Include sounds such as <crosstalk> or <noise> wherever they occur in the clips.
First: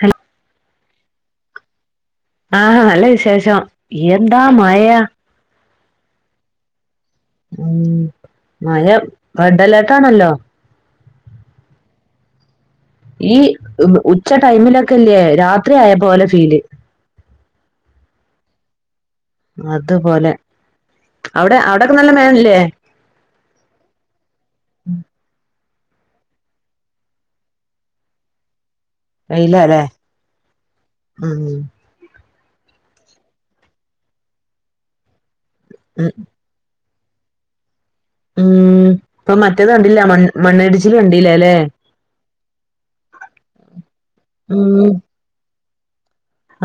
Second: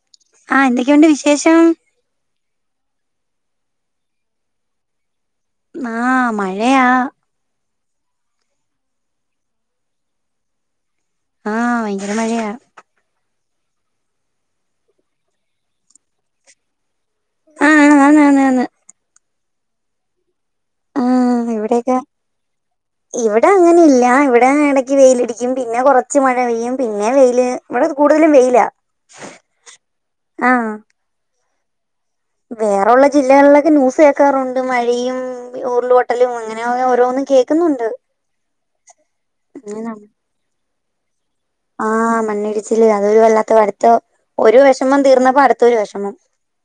Hello ആഹ് എന്തൊക്കെയുണ്ട് വിശേഷം? ആഹാ നല്ല വിശേഷം. എന്താ മയ. ന്നാ മഴയാ. ഉം മയ റെഡ്ഡലേർട്ടാണല്ലോ. ആഹ് ഭയങ്കര മഴയാ. ഈ ഉച്ച ടൈമിലൊക്കെല്ല്യേ രാത്രി ആയ പോലെ ഫീല്. ആഹ് ആഹ് ആന്ന് ആന്ന് ആന്ന്. അതു പോലെ. ആഹ് അവ്ടെ അവ്ടൊക്കെ ഇവിടെയൊക്കെ നല്ല മഴല്ലേ? ഇവിടെ അങ്ങനെ ഇല്ലാ. ഇവിടെ എടക്ക് വെയിലടിയ്ക്കും, പിന്നെ കൊറച്ച് മഴ പെയ്യും, പിന്നെ വെയില് ഇവടെ കൂടുതലും വെയിലാ. വെയിലാ ലേ? ഉം വേറെ ഉള്ള ജില്ലകളിലൊക്കെ ന്യൂസ് കേക്കാറുണ്ട് മഴയും ഇപ്പം ഈ ഉരുള് പൊ ഉം ട്ടലും ഇങ്ങനെയ ഓരോന്നും കേൾക്കുന്നുണ്ട് ഉം ഇപ്പൊ മറ്റേത് കണ്ടില്ല മണ് മണ്ണിടിച്ചിലും കണ്ടല്ല അല്ലെ ആഹ് മണ്ണിടിച്ചില് അതൊരു വല്ലാത്ത അടുത്ത ഒരു ഉം വിഷമം തീർന്നപ്പോ അടുത്തൊരു വിഷമം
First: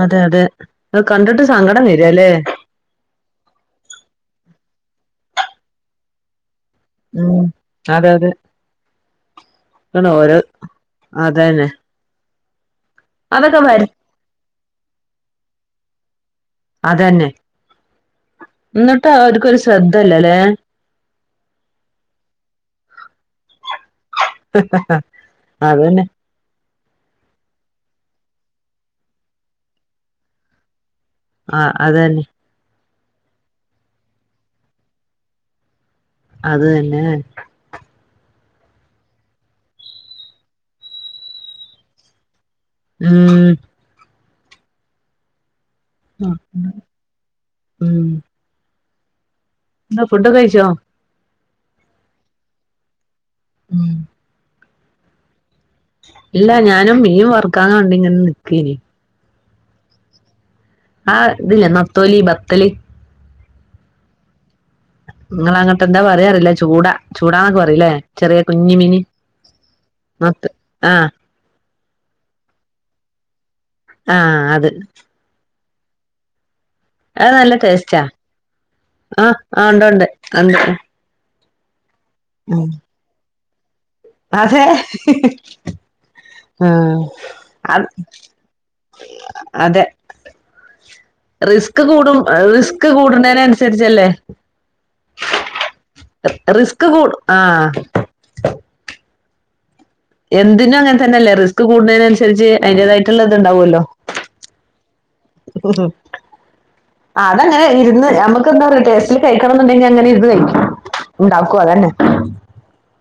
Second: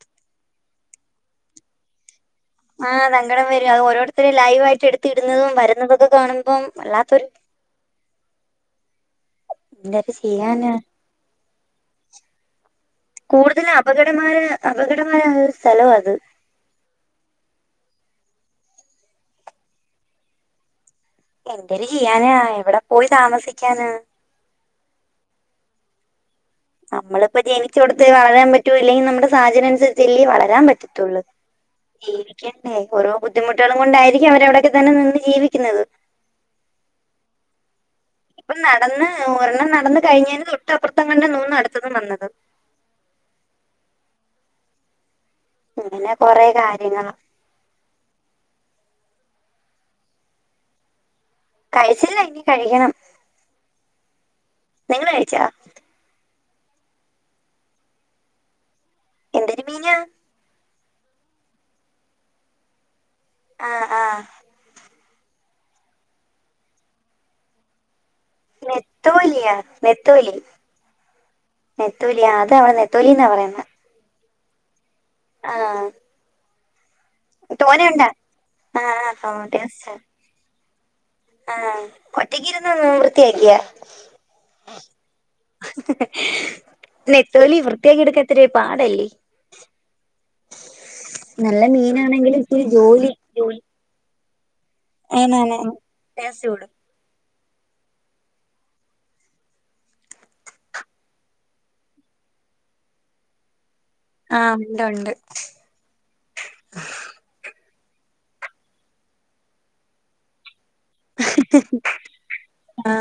അതെ അതെ അത് കണ്ടിട്ട് സങ്കടം വരല്ലേ ആഹ് സങ്കടം വരും അത് ഓരോരുത്തരും ലൈവ്ായിട്ട് എടുത്തി ഇടുന്നതും വരുന്നതൊക്കെ കാണുമ്പോം ഉം അതെ അതെ എന്തൊരു <unintelligible> ഓരോ ചെയ്യാനാ അതന്നെ അതൊക്കെ കൂടുതലും വര അപകടമായര അപകടമായര ഒരു സ്ഥലം അത് അതന്നെ എന്നിട്ടും അവർക്ക് ഒരു ശ്രദ്ധല്ല അല്ലേ എന്തൊരു ചെയ്യാന എവിടെ പോയി താമസിക്കാന അതന്നെ നമ്മളിപ്പോ ജനിച്ചടുത്ത് വളരാൻ പറ്റൂല്ലെങ്കിൽ നമ്മുടെ സാഹചര്യം അനുസരിച്ചല്ലേ വളരാൻ പറ്റത്തുള്ളൂ ആഹ് അതന്നെ ക്കെന്നെ ഓരോ ബുദ്ധിമുട്ടുകളും കൊണ്ടായിരിക്കാം അവരവിടൊക്കെ തന്നെ നിന്ന് ജീവിക്കുന്നത് അത് തന്നെ ഇപ്പം നടന്ന് ഒരെണ്ണം നടന്ന് കഴിഞ്ഞന് തൊട്ട്പ്പുറത്തങ്ങാണ്ട നൂന്നു അടുത്തതും വന്നത് ഉം അങ്ങനെ ആഹ കൊറേ കാര്യങ്ങളാ ഉം എന്താ ഫുഡ് ഒക്കെ കഴിച്ചോ കഴിച്ചില്ല ഇനി കഴിക്കണം ഉം നിങ്ങള് കഴിച്ചോ? ഇല്ല ഞാനും മീൻ വർക്കാൻ കണ്ടിങ്ങനെ നിക്കേനിം എന്തൊരു മീനാണ് ആഹ് ഇതില്ലേ നത്തോലി ബത്തല് ആഹ് ആഹ് നിങ്ങള് അങ്ങട്ട് എന്താ പറയാറില്ല ചൂടാ ചൂടാന്നൊക്കെ പറയില്ലേ ചെറിയ കുഞ്ഞി മിന് നെത്തോലിയാ മത്ത ആഹ് നെത്തോലിയാ അത അവിടെ നെത്തോലിന്നാ പറയുന്നത് ആഹ് അത് ആഹ് അത് നല്ല ടേസ്റ്റാ ആ ആഹ് ആ ഉണ്ട് ഉണ്ട് ഉണ്ട് ആഹ് ഉം ഒറ്റയ്ക്കിരുന്ന് വൃത്തിയാക്കിയാ അതെ ആഹ് നെത്തോലി അത് വൃത്തിയാക്കി എടുക്ക ഇത്തിരി പാടല്ലേ അതെ നല്ല റിസ്ക് കൂടും മീനാണെങ്കിൽ ഇത്തിരി റിസ്ക് ജോലി കൂടണേന് ജോലി അനുസരിച്ചല്ലേ <unintelligible> ടേസ്റ്റ് കൂടും ക്ക് കൂടും ആഹ് എന്തിനും അങ്ങനെ തന്നെയല്ലേ റിസ്ക് കൂടുന്നതിനനുസരിച്ച് അതിന്റേതായിട്ടുള്ള ഇത് ഉണ്ടാവോല്ലോ ആഹ് ഉണ്ട് ഉണ്ട് ഉം ആഹ് അതങ്ങനെ ഇരുന്ന് നമുക്ക്ന്താ പറയാ ടേസ്റ്റില് കഴിക്കണം എന്നുണ്ടെങ്കിൽ അങ്ങനെ ഇരുന്ന് കഴിക്കും ഉണ്ടാക്കും അതെന്നെ ആ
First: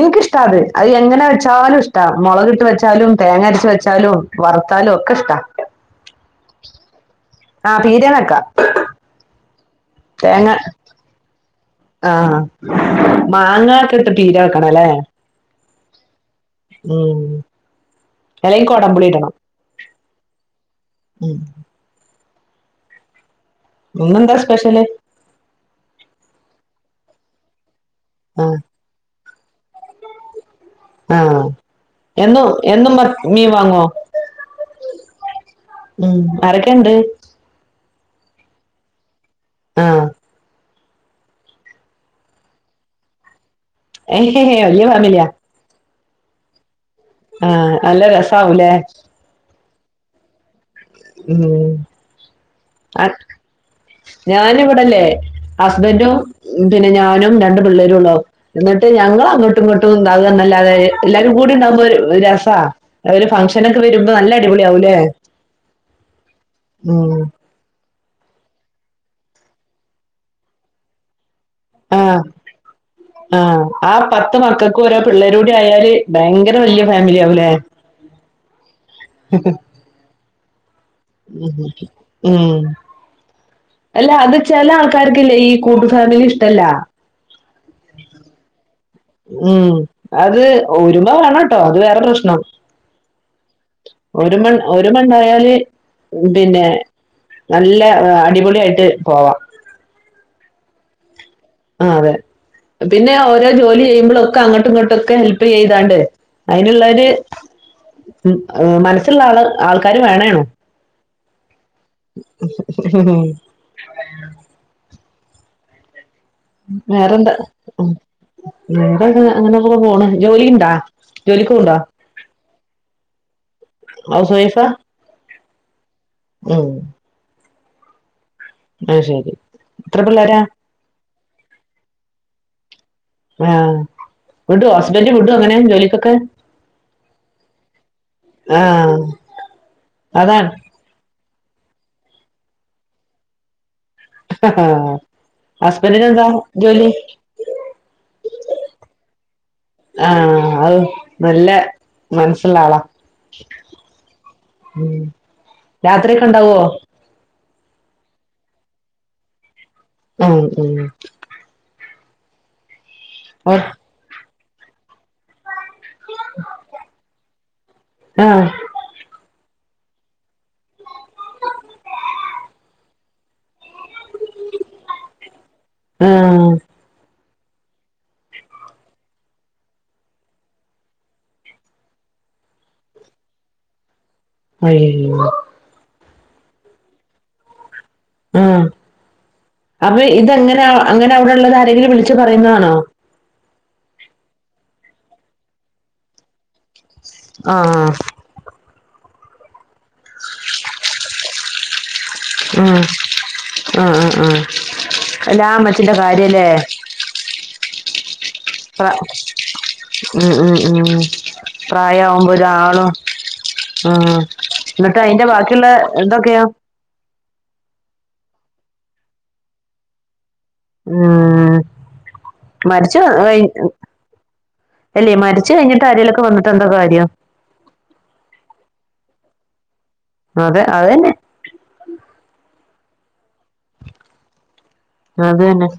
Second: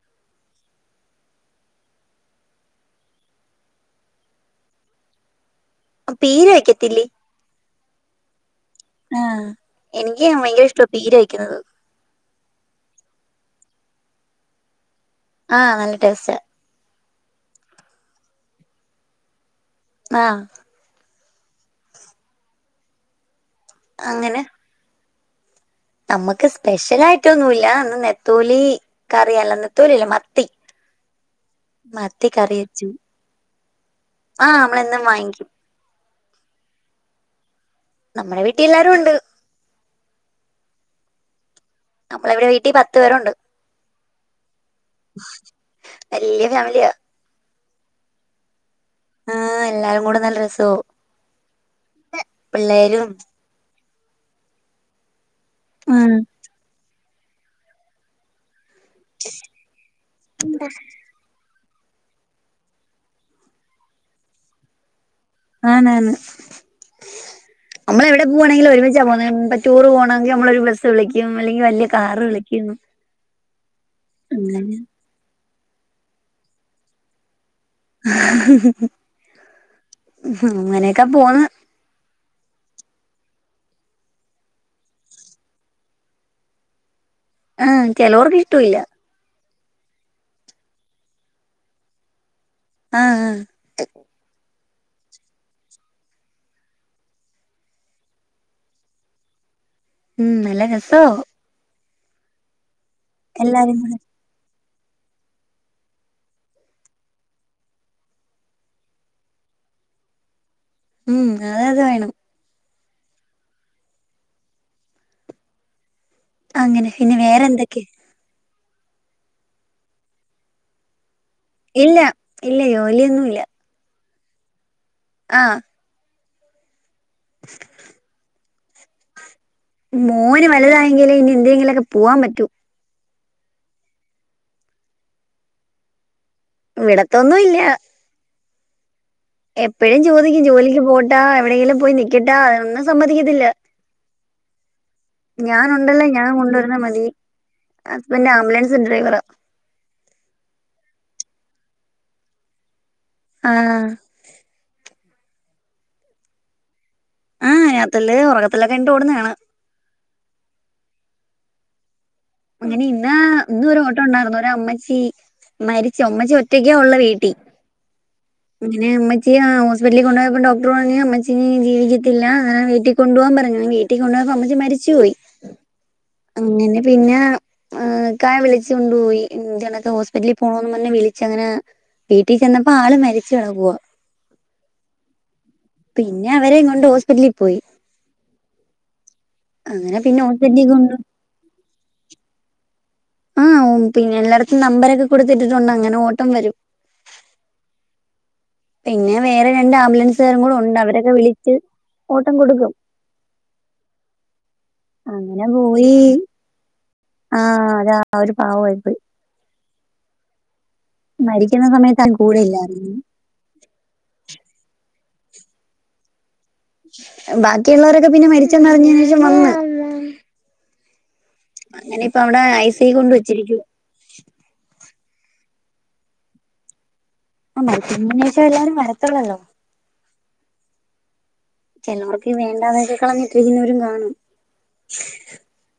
ഇൻക്ക്ഷ്ടാ അത് അഹ് എങ്ങനെ വെച്ചാലും ഇഷ്ടാ മൊളകിട്ടു വെച്ചാലും തേങ്ങരച്ച് വെച്ചാലും വർത്താലും ഒക്കെ ഇഷ്ടാ പീര വയ്ക്കത്തില്ലേ ആഹ് പീരേം വെക്കാം ആഹ് എനിക്ക് ഭയങ്കര ഇഷ്ടാ പീര വെക്കുന്നത് ആഹ് മാങ്ങ ഒക്കെ ഇട്ട് പീര വെക്കണേലേ ആഹ് നല്ല ടേസ്റ്റാ ഉം അല്ലെങ്കി കൊടംമ്പുളിയിടണം ആഹ് ഉം ഇന്നെന്താ സ്പെഷ്യല് നമ്മക്ക് സ്പെഷ്യലായിട്ടൊന്നൂല്ല ഇന്ന് ആ നെത്തോലി കറിയല്ല നെത്തോലിയല്ല മത്തി ആഹ് മത്തി എന്നു കറി വെച്ചു എന്നും മ്മർ മീൻ വാങ്ങോ ആഹ് നമ്മളെന്നും വാങ്ങിക്കും ഉം ആരൊക്കെ ഇണ്ട് നമ്മടെ വീട്ടിൽ എല്ലാരു ഉണ്ട് ആഹ് അപ്പളെ ഇവിടെ വീട്ടിൽ പത്ത് പേരുണ്ട് ഏഹ്ഹ് വല്ല്യ ഫാ വല്ല്യ ഫാമിലിയാ ആഹ് നല്ല രസാവൂലേ ആഹ് എല്ലാരും കൂടെ നല്ല രസാവും ഉം അ ഞാന് ഇവിടില്ലേ ഉം ഹസ്ബന്റും പിന്നെ ഞാനും രണ്ട് പിള്ളേരുള്ളു എന്നിട്ട് ഞങ്ങള് അങ്ങട്ടും ഇങ്ങട്ടും ഇതാ ആവന്നല്ലാതെ എല്ലാരും കൂടി ഇണ്ടാഉമ്പോ ഒര് രസാ ഒരു ഫംഗ്ഷനൊക്കെ വരുമ്പം നല്ല അടിപൊളി ആവുംല്ലേ ആന്ന് ആന്ന് ഉം നമ്മള് എവിടെ പോവാണെങ്കിലും ഒരുമിച്ചാ പോന്നെ ഇപ്പം ടൂറ് പോണോങ്കി നമ്മളൊരു ബസ് വിളിക്കും അല്ലെങ്കി വല്ല്യ ആ കാറ് വിളിക്കും അങ്ങനെ പിള്ളേരൂടി ആയാല് ഭയങ്കര വല്ല്യ ഫാമിലിയാവുലേ <unintelligible> <unintelligible> ഉം അങ്ങനെയൊക്കെ പോന്ന് ഉം അല്ല അത് ചെല ആൾക്കാർക്കില്ലേ ഈ കൂട്ടു ഫാമിലി ഇഷ്ടല്ല ഏഹ് ചെലോർക്ക് ഇഷ്ടവില്ല ഉം അത് ഒരുമ വേണോട്ടോ അത് വേറെ പ്രശ്നം ആഹ് ആഹ് ഒരുമ ഒരുമണ്ടായാല് പിന്നെ നല്ല അടിപൊളിയായിട്ട് പോവാം ഉം നല്ല രസാവും ആഹ് അതെ പിന്നെ ഓരോ എല്ലാരും ജോലി കൂടെ ചെയ്യുമ്പൊളൊക്കെ അങ്ങട്ടും ഇങ്ങട്ടൊക്കെ ഹെൽ പ്പ് ചെയ്താണ്ട് അയിനുള്ളൊര് മനസ്സ് ഉള്ളാള് ആൾക്കാര് വേണേണ് ഉം അതെ അത് വേണം <unintelligible> <unintelligible> അങ്ങനെ പിന്നെ വേറെന്താ വേറെന്തൊക്കെ ഉം വേറെന്താ അങ്ങനൊക്കെ പോണ് ജോലിണ്ടാ ഇല്ല ഇല്ല ജോലിയൊന്നുല്ല ഹൗസ് വൈഫാ ആഹ് ഉം <inaudible> അത് ശെരി മോന് വലുതായെങ്കിലേ ഇനി എന്തെങ്കിലൊക്കെ പോവാൻ പറ്റൂ ആഹ് വിടോ ഹസ്ബന്റ് വിടോ അങ്ങനെ ജോലിക്കൊക്കെ വിടത്തൊന്നും ഇല്ല ആഹ് എപ്പഴും ചോദിക്കും ജോലിക്ക് പോട്ടാ എവിടെയെങ്കിലും പോയി നിക്കട്ടാ അതൊന്നും സമ്മതിക്കത്തില്ല <unintelligible> ഞാനുണ്ടല്ലോ ഹസ്ബൻഡിന് എന്താ ഞാൻ കൊണ്ടുവരുന്നത് ജോലി മതി. ഹസ്ബൻഡന്റ് ആംബുലൻസ് ഡ്രൈവറാ ആഹ് അഹ് നല്ല മനസ്സുള്ള ആളാ ആഹ് ഉം രാത്രിയൊക്കെയുണ്ടാവോ ആഹ് രാത്രീല് ഒറക്കത്തിലൊക്കെ എണീറ്റ് ഓടുന്ന കാണാം ഉം ഉം അങ്ങനെ ഇന്ന് ഇന്നും <unintelligible> ഒരു ഓട്ടം ഒണ്ടാരുന്നു ഒര് അമ്മച്ചി മരിച്ച് അമ്മച്ചി ഒറ്റയ്ക്കെ ഒള്ളു വീ ആഹ് അങ്ങനെ ഇമ്മച്ചിയെ ആഹ് ഹോസ്പിറ്റലില് കൊണ്ടോയപ്പൊ ഡോക്ടർ പറഞ്ഞു ഇമ്മച്ചിനി ജീവിക്കത്തില്ല അങ്ങനെ വീട്ടി കൊണ്ടുപോവാൻ പറഞ്ഞു പിന്നെ വീട്ടി കൊണ്ടോയപ്പൊ അമ്മച്ചി മരിച്ചു പോയി ആഹ് അങ്ങനെ പിന്നേ ഏഹ് ഇക്കായെ വിളിച്ച് കൊണ്ടു പോയി. <unintelligible> ഹോസ്പിറ്റലി പോണോന്നും പറഞ്ഞ് വിളിച്ചങ്ങനെ വീട്ടി ചെന്നപ്പൊ ആള് മരിച്ച് കിടക്കുവാ അയ്യോ പിന്നെ അവരേം കൊണ്ട് ഹോസ്പിറ്റലിൽ പോയി ആഹ് അങ്ങനെ അപ്പൊ പിന്നെ ഇതെങ്ങനെ ഹോസ്പിറ്റലിൽ കൊണ്ട് അങ്ങനെ അവിടെള്ളത് ആരെങ്കിലും വിളിച്ച് പറയുന്നാണോ ആഹ് ഓഹ് പിന്നെ എല്ലാടത്തും നമ്പറൊക്കെ കൊടുത്തിട്ടിട്ടുണ്ട് അങ്ങനെ ഓട്ടം വരും ആഹ് പിന്നെ വേറെ രണ്ട് ആംബുലൻസുകാരും കൂടെ ഒണ്ട് അവരൊക്കെ വിളിച്ച് ഓട്ടം കൊടുക്കും ആഹ് ആഹ് ആഹ് ആഹ് എല്ലാ ഇമ്മച്ചിന്റെ കാര്യംല്ലേ ആഹ് <unintelligible> അവര് പാവാ പ്രാ ഉം ഉം ഉം മരിക്കുന്ന സമയത്ത് ആരും പ്രായവുമ്പൊ കൂടെ ഇല്ലായിരുന്നു ഒരാളും ആഹ് എന്നിട്ട് അയിന്റെ ബാക്കിയൊള്ള ഇതൊക്കെയോ ബാക്കിയുള്ളോരൊക്കെ പിന്നെ മരിച്ചെന്നറിഞ്ഞേനേഷം വന്ന് ആഹ് അങ്ങനെ ഇപ്പൊ അവടെ ഐ സി യുവിൽ കൊണ്ട് വെച്ചിരിക്കുവാ അല്ലേ മരിച്ച് കയിഞ്ഞിട്ട് ആരേലുവൊക്കെ വന്നിട്ടെന്താ കാര്യം ആഹ് മരിച്ച് കയിഞ്ഞീനേഷേ എല്ലാരും വരത്തൊള്ളല്ലോ അതെ അതന്നെ ചെലോർക്ക് വേണ്ടാതൊക്കെ കളഞ്ഞിട്ടിരിക്കുന്നവരും കാണും അത് തന്നെ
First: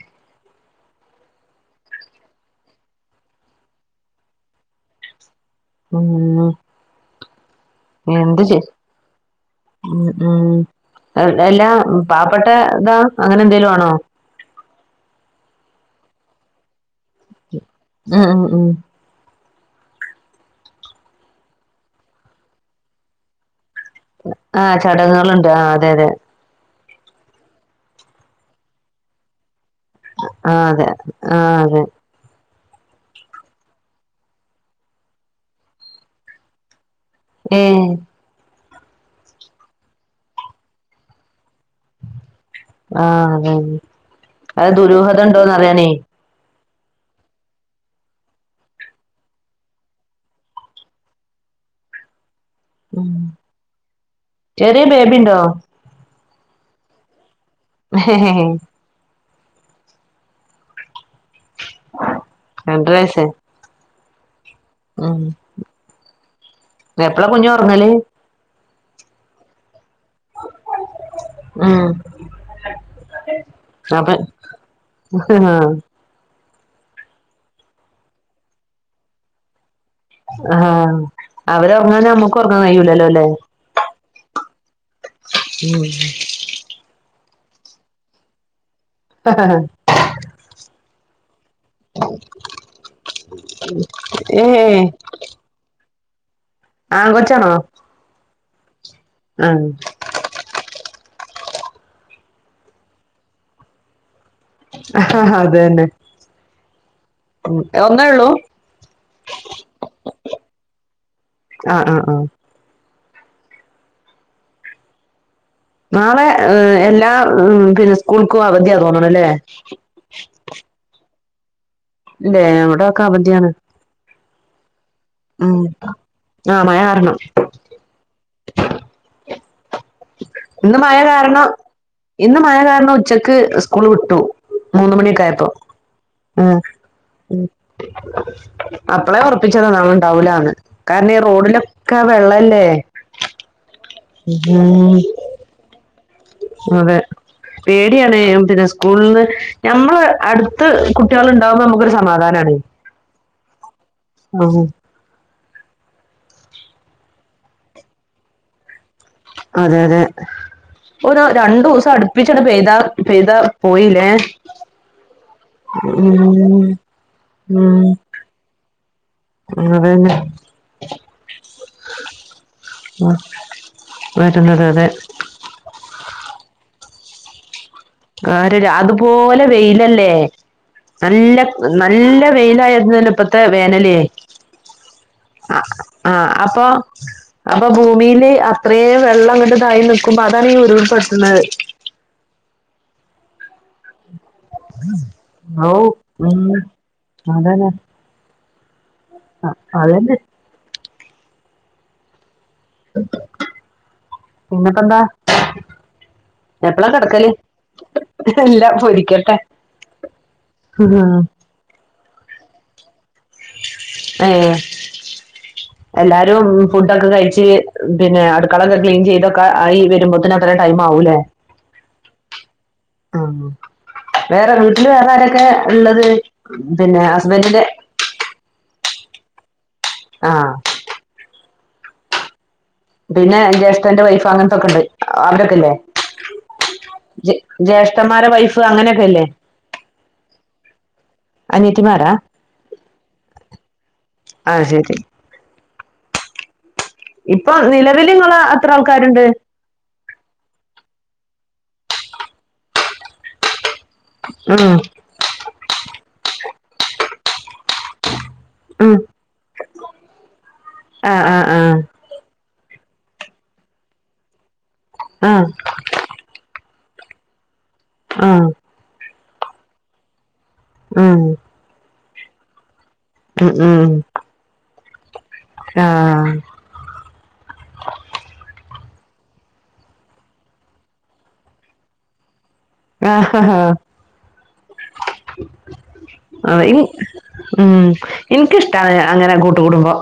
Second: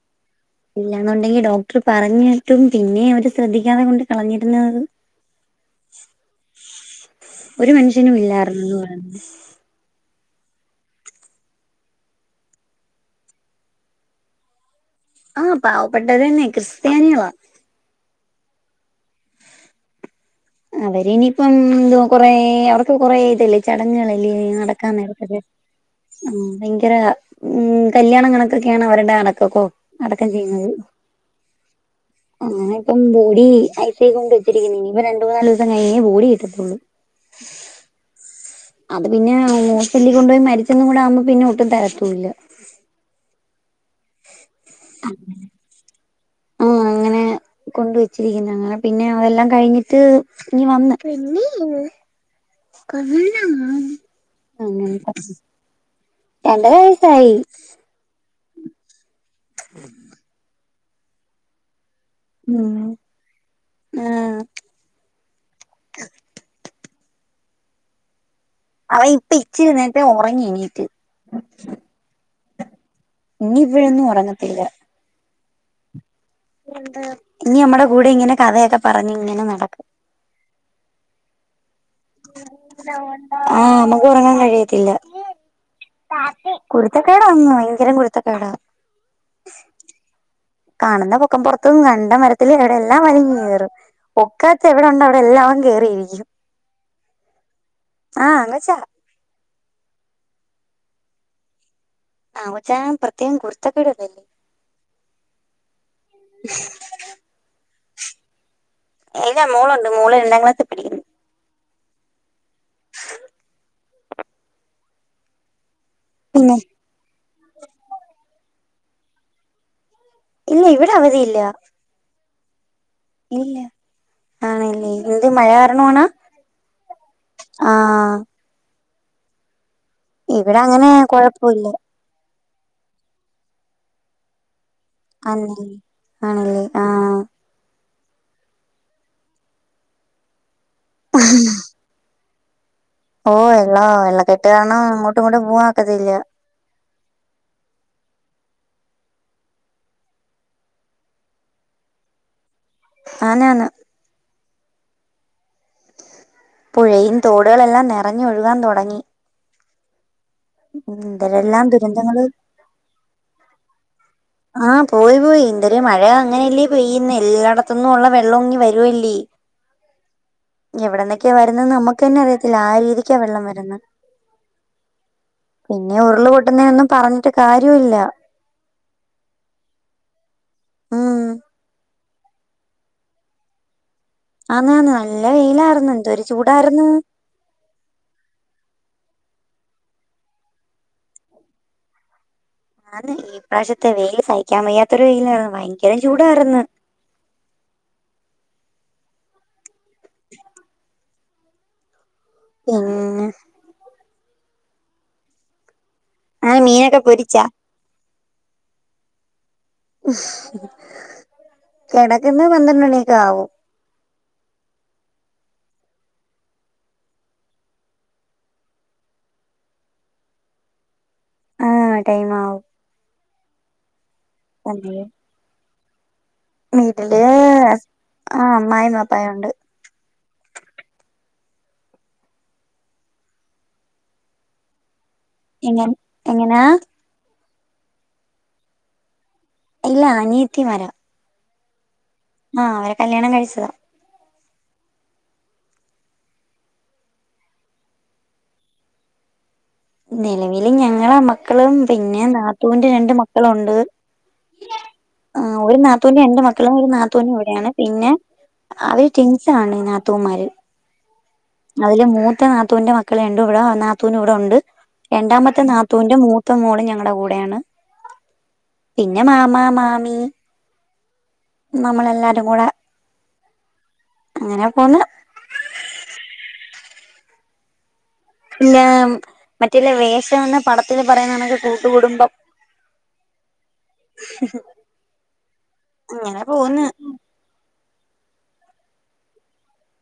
ഇല്ലാന്നുണ്ടെങ്കി ഡോക്ടറ് പറഞ്ഞിട്ടും പിന്നേ അവര് ശ്രദ്ധിക്കാതെ കൊണ്ട് കളഞ്ഞിരുന്നത് ആഹ് ഒരു മനുഷ്യനും ഇല്ലാർന്നൂന്ന് പറഞ്ഞ് ഉം ഉംഹ് എല്ലാ പാവപ്പെട്ട ഇതാ അങ്ങനെ എന്തേലും ആണോ ആഹ് പാവപ്പെട്ടവര്തന്നെ ക്രിസ്ത്യാനികളാ ഉം ഉംഹ് അവര് ഇനിയിപ്പം കൊറേ അവർക്ക് കൊറെ ഇത് ഇല്ലേ ചടങ്ങുകളല്ലേ ഈ ആഹ് അടക്കാൻ നേരത്തൊക്കെ ചടങ്ങുകളുണ്ട് ആഹ് അതെ അതെ ആഹ് ഭയ ങ്കര ഉം കല്യാണം കണക്കൊക്കെയാണ് അവരുടെ അടക്കൊക്കോ അടക്കം ചെയ്യുന്നത് ആഹ് അതെ ആഹ് അതെ അങ്ങനെ ഇപ്പം ബോഡി ഐസ്യുവിക്കൊണ്ട് വെച്ചിരിക്കുന്നു ഇനിയിപ്പ രണ്ടു മൂന്നാല് ദിവസം കഴിഞ്ഞേ ബോഡി കിട്ടത്തുള്ളൂ ഏഹ് അത് പിന്നെ ഹോസ്പിറ്റലിൽ കൊണ്ടുപോയി മരിച്ചന്നും കൂടെ ആകുമ്പോ പിന്നെ ഒട്ടും തരത്തൂല്ല ആഹ് അതന്നെ അത് ദുരൂഹത ഉണ്ടോന്ന് അറിയാനേ ഉം അങ്ങനെ കൊണ്ടുവെച്ചിരിക്കുന്നു അങ്ങനെ പിന്നെ അതെല്ലാം കഴിഞ്ഞിട്ട് ഇങ്ങ് വന്ന് ഉം രണ്ടര ചെറിയ ബേബി ഉണ്ടോ വയസായി <unintelligible> <unintelligible> ഉം രണ്ടര വയസ്സായി ആഹ് ആഹ് എപ്പളാ കുഞ്ഞ് ഉറങ്ങല് അവ ഇപ്പം ഇച്ചിരി നേരത്തെ ഉറങ്ങി എണീറ്റ് ആഹ് ഇനി ഇപ്പഴൊന്നും ഉറങ്ങത്തില്ല ആഹ് ഇനി നമ്മടെ കൂടെ ഇങ്ങനെ കഥയൊക്കെ പറഞ്ഞ് ഇങ്ങനെ നടക്കും ആഹ് അവര് ഉറങ്ങാതെ നമ്മുക്ക് ഉറങ്ങാൻ കഴിയൂലല്ലോ അല്ലേ ആഹ് നമുക്ക് ഉറങ്ങാൻ കഴിയത്തില്ല ഉം കുരുത്തക്കേടാ ഭയങ്കരം കുരുത്തക്കേട <unintelligible> കാണുന്ന പൊക്കം പുറത്തൊന്നും കണ്ട മരത്തിൽ അവിടെ എല്ലാം വലിഞ്ഞ് കേറും ഒക്കാത്ത് ഏഹ് എവിടുണ്ടോ എല്ലാം അവൻ കേറിയിരിക്കും ആൺ കൊച്ചാണോ ആഹ് ആൺകൊച്ചാ ആഹ് ആൺകൊച്ചാണെ പ്രത്യേകം കുരുത്തക്കേട് ആഹ് അതന്നെ <unintelligible> ഒന്നേ ഉള്ളൂ ഏതാ മോളുണ്ട് മോള് രണ്ടാം ക്ലാസ്സിൽ പഠിക്കുന്നു ആഹ് ആഹ് ആഹ് നാളെ പിന്നെ എല്ലാ പിന്നെ സ്കൂൾക്കും അവധിയാ തോന്നണല്ലേ ഇല്ല ഇവിടെ അവധിയില്ല ഇല്ലേ ഇവിടൊക്കെ അവധിയാണ് ഇല്ല ആണല്ലേ എന്ത് മഴ ഉം കാരണവാണോ ആഹ് മഴ കാരണം ആഹ് ഇവിടെ ഇന്ന് അങ്ങനെ മഴ കാരണം കൊഴപ്പമില്ല ഇന്ന് മഴ കാരണം ഉച്ചക്ക് സ്കൂള് വിട്ടു മൂന്ന മണിയക്ക ആയപ്പോ ആന്നല്ലേ ഉ ആണല്ലേ ആഹ് ഉ അപ്പളെ ഉറപ്പിച്ചതതാണ്ണ് അവളുണ്ടാവുലാന്ന് കാരണം ഈ റോഡിലൊക്കെ വെള്ളല്ലേ ഓ എല്ലാ വള്ള കെട്ട് കാരണം ഉം ഇങ്ങോട്ടും ഇങ്ങോട്ടും പോആക്കത്തില്ല അതെ പേടിയാണ പിന്നെ സ്കൂളിൽ നിന്ന് നഞമ്മള് അടുത്ത് കുട്ടികള ഉണ്ടാവുമ്പോൾ നമുക്കൊരു സമാധാനമാണ അയനാണ് അതെ പുഴയും തോടുകളെല്ലാം നിറഞ്ഞൊഴുകാൻ തുടങ്ങി അതെ അതെ ഒ രണ്ടു എന്തരെല്ലാം വുസം ദുരന്തങ്ങള് അടുപ്പിച്ച ആണ്ട് പെയ്താ പെയ്താ പോയില്ലേ ആഹ് പോയി പോയി എന്തൊരു മഴ ഉം അങ്ങനെയല്ലേ പെയ്യന്ന് എല്ലായിടത്തന്നും ഉള്ള വെള്ളംങ്ങി വരുവല്ലേ അഹ് അതെന്നെ എവിടന്നൊക്കെയ വരന്ന് നമുക്ക് തന്നെ അറിയത്തില്ല ആ രീതിക്കാണ് വെള്ളം വരുന്നത് വരുന്നത് അതെ പിന്നെ ഉരുള് പൊട്ടുന്നതിനൊന്നും പറഞ്ഞിട്ട് കാര്യവുല്ല ആഹ് കാര്യല്ലഅതുപോലെ വെയിലല്ലേ ഉം നല്ല നല്ല വെയിലായിരുന്നു തന്നെ ഇപ്പത്തെ വേനലയേ ആന്നന്ന നല്ല വെയിലായിരുന്നു എന്ത ഒരു അപ്പൊ ചൂടായിരുന്നു അപ്പൊ ഭൂമി ല്അത്രയേ വെള്ളം അങ്ങോട്ട് തായി നൽക്കുമ്പോ അതാണ് ഉരുൾ പട്ടുന്നത് ഞന്ന് ഈ പ്രാവശ്യത്തെ വെയിയില് സഹിക്കാൻ വയ്യാത്തൊരു വെയിലായിരുന്നു ഔ ഭയങ്കരം ഉം ചൂടായിര്ന്ന് അതന്നെ ആഹ് അതന്നെ <inaudible> ആഹ് പിന്നെപ്പ എന്താ ആഹ് എപ്പളാ മീനൊക്കെ കെടക്കല് പൊരിച്ചാ എല്ലാ പൊരിക്കട്ടെ കിടക്കുന്ന പന്ത്രണ്ട മണിയക്കെ ആകും ആഹ് എല്ലാരും ഫുഡൊക്കെ കഴിച്ച് പിന്നെ അടുക്കളൊക്കെ ക്ലീൻ ചെയ്തൊക്കെ ആയി വരുമ്പോത്തനക്കെ കുറെടൈം ആവുല്ലേ ആഹ് ടൈം ആവും ആഹ് വേറെ വീട്ടില് വേറെ ആരൊക്കെ ഉള്ളത് പിന്നെ വീട്ടില് ഹസ്ബൻഡിന്റെ ആഹ് അ്മായി മാപ്പായുണ്ട് ആഹ് പിന്നെ ജ്യേഷ്ഠന്റെ വൈഫ് അങ്ങനത്തൊക്കെ ഉണ്ട് അവരൊക്കെല്ലേ എങ്ങ എങ്ങനാ ജ ജ്യേഷ്ഠന്മാരെ വൈഫ് അങ്ങനെയൊക്കെല്ലേ ഇല്ല അനിയത്തി മാര അനിയത്തിമാരാ ആഹ് അവരെ കല്യാണം കഴിച് അഹ് ശെരി ഇപ്പൊ നിലവല് എത്ര ആൾക്കാരുണ്ട് നിലവില് ഞങ്ങളമ്മക്കളും പിന്നെ നാത്തൂവിന്റെ രണ്ട് മക്കളുണ്ട് ആഹ് ആഹ് ഒരു നാത്തൂന് രണ്ട് മക്കളും ഒരു നാത്തൂന് ഇവിടെയാണ് പിന്നെ ഉം അവര് ടിൻസാണ് നാത്തൂമാര് ആഹ് ആഹ് ആഹ് അതില് മൂത്ത നാത്തൂന്റെ മക്കളെ രണ്ടു ഇവിടെ നാത്തൂന് ഇവിടെ ഉണ്ട് ആഹ് ആഹ് രണ്ടാമത്തെ നാത്തൂന്റെ മൂ ഇപ്പം മോളും ഞങ്ങളുടെ കൂടെയാണ് ആഹ് പിന്നെ മാമാ മാമി ഉം നമ്മളെല്ലാരും കൂടെ ഉം ഉം ഉം അങ്ങനെ പോന്ന് ആഹ് പിന്ന മറ്റേല്ല വേഷം എന്ന പടത്തില് പറയുന്ന നണക്ക് കൂട്ടുകൂടുംബം ആഹ് ആഹ് അങ്ങനെ ആഹ് ഇ പോന്ന് ഉം എനിക്കിഷ്ടാണ് അങ്ങനെ കൂട്ടു കൂടുംബം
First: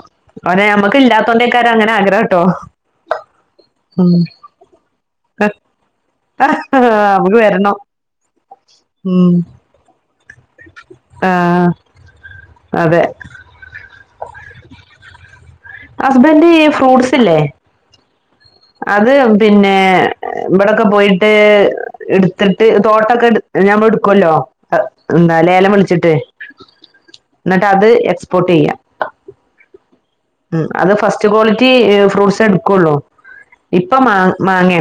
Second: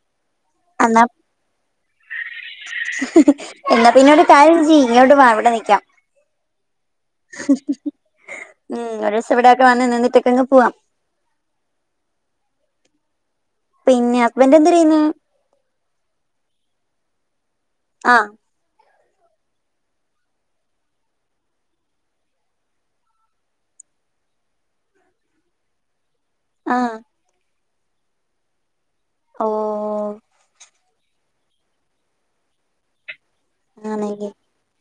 അവരെ ഞമ്മക്ക് എന്നാ ഇല്ലാത്തോണ്ടേക്കാര് അങ്ങനെ ആഗ്രഹംട്ടോ ഉം അവ്ജി ഇങ്ങോട്ട് വാ ഇവിടെ നിക്കാം അമ്മക്ക് വെരണം ഉം എന്നന്നിട്ടേക്കെങ് പോവാം ആഹ് അതെ പിന്നെ ഹസ്ബൻ്റെഎന്തര് ചെയ്യിന്ന് ഹസ്ബൻഡ് ഈ ഫ്രൂട്ട്സ് ല്ലേ ആഹ് അത് പിന്നെ ഇവിടെക്കെ പോയിട്ട് എടുത്തിട്ട് തോട്ടൊക്കെ ഇടു ഞമ്മൾ എടുക്കുല്ലോ എന്താ ലേലം വിളിച്ചിട്ട് ആഹ് ഇന്നട്ട് അത് എക്സ്പോർട്ട് ചെയ്യാ ഓ ഉം അത് ഫസ്റ്റ് ക്വാളിറ്റി ഫ്രൂട്ട്സേ എടുക്കുള്ളൂ ഇപ്പൊ മാ ആണല്ലേ മാങ്ങേണ്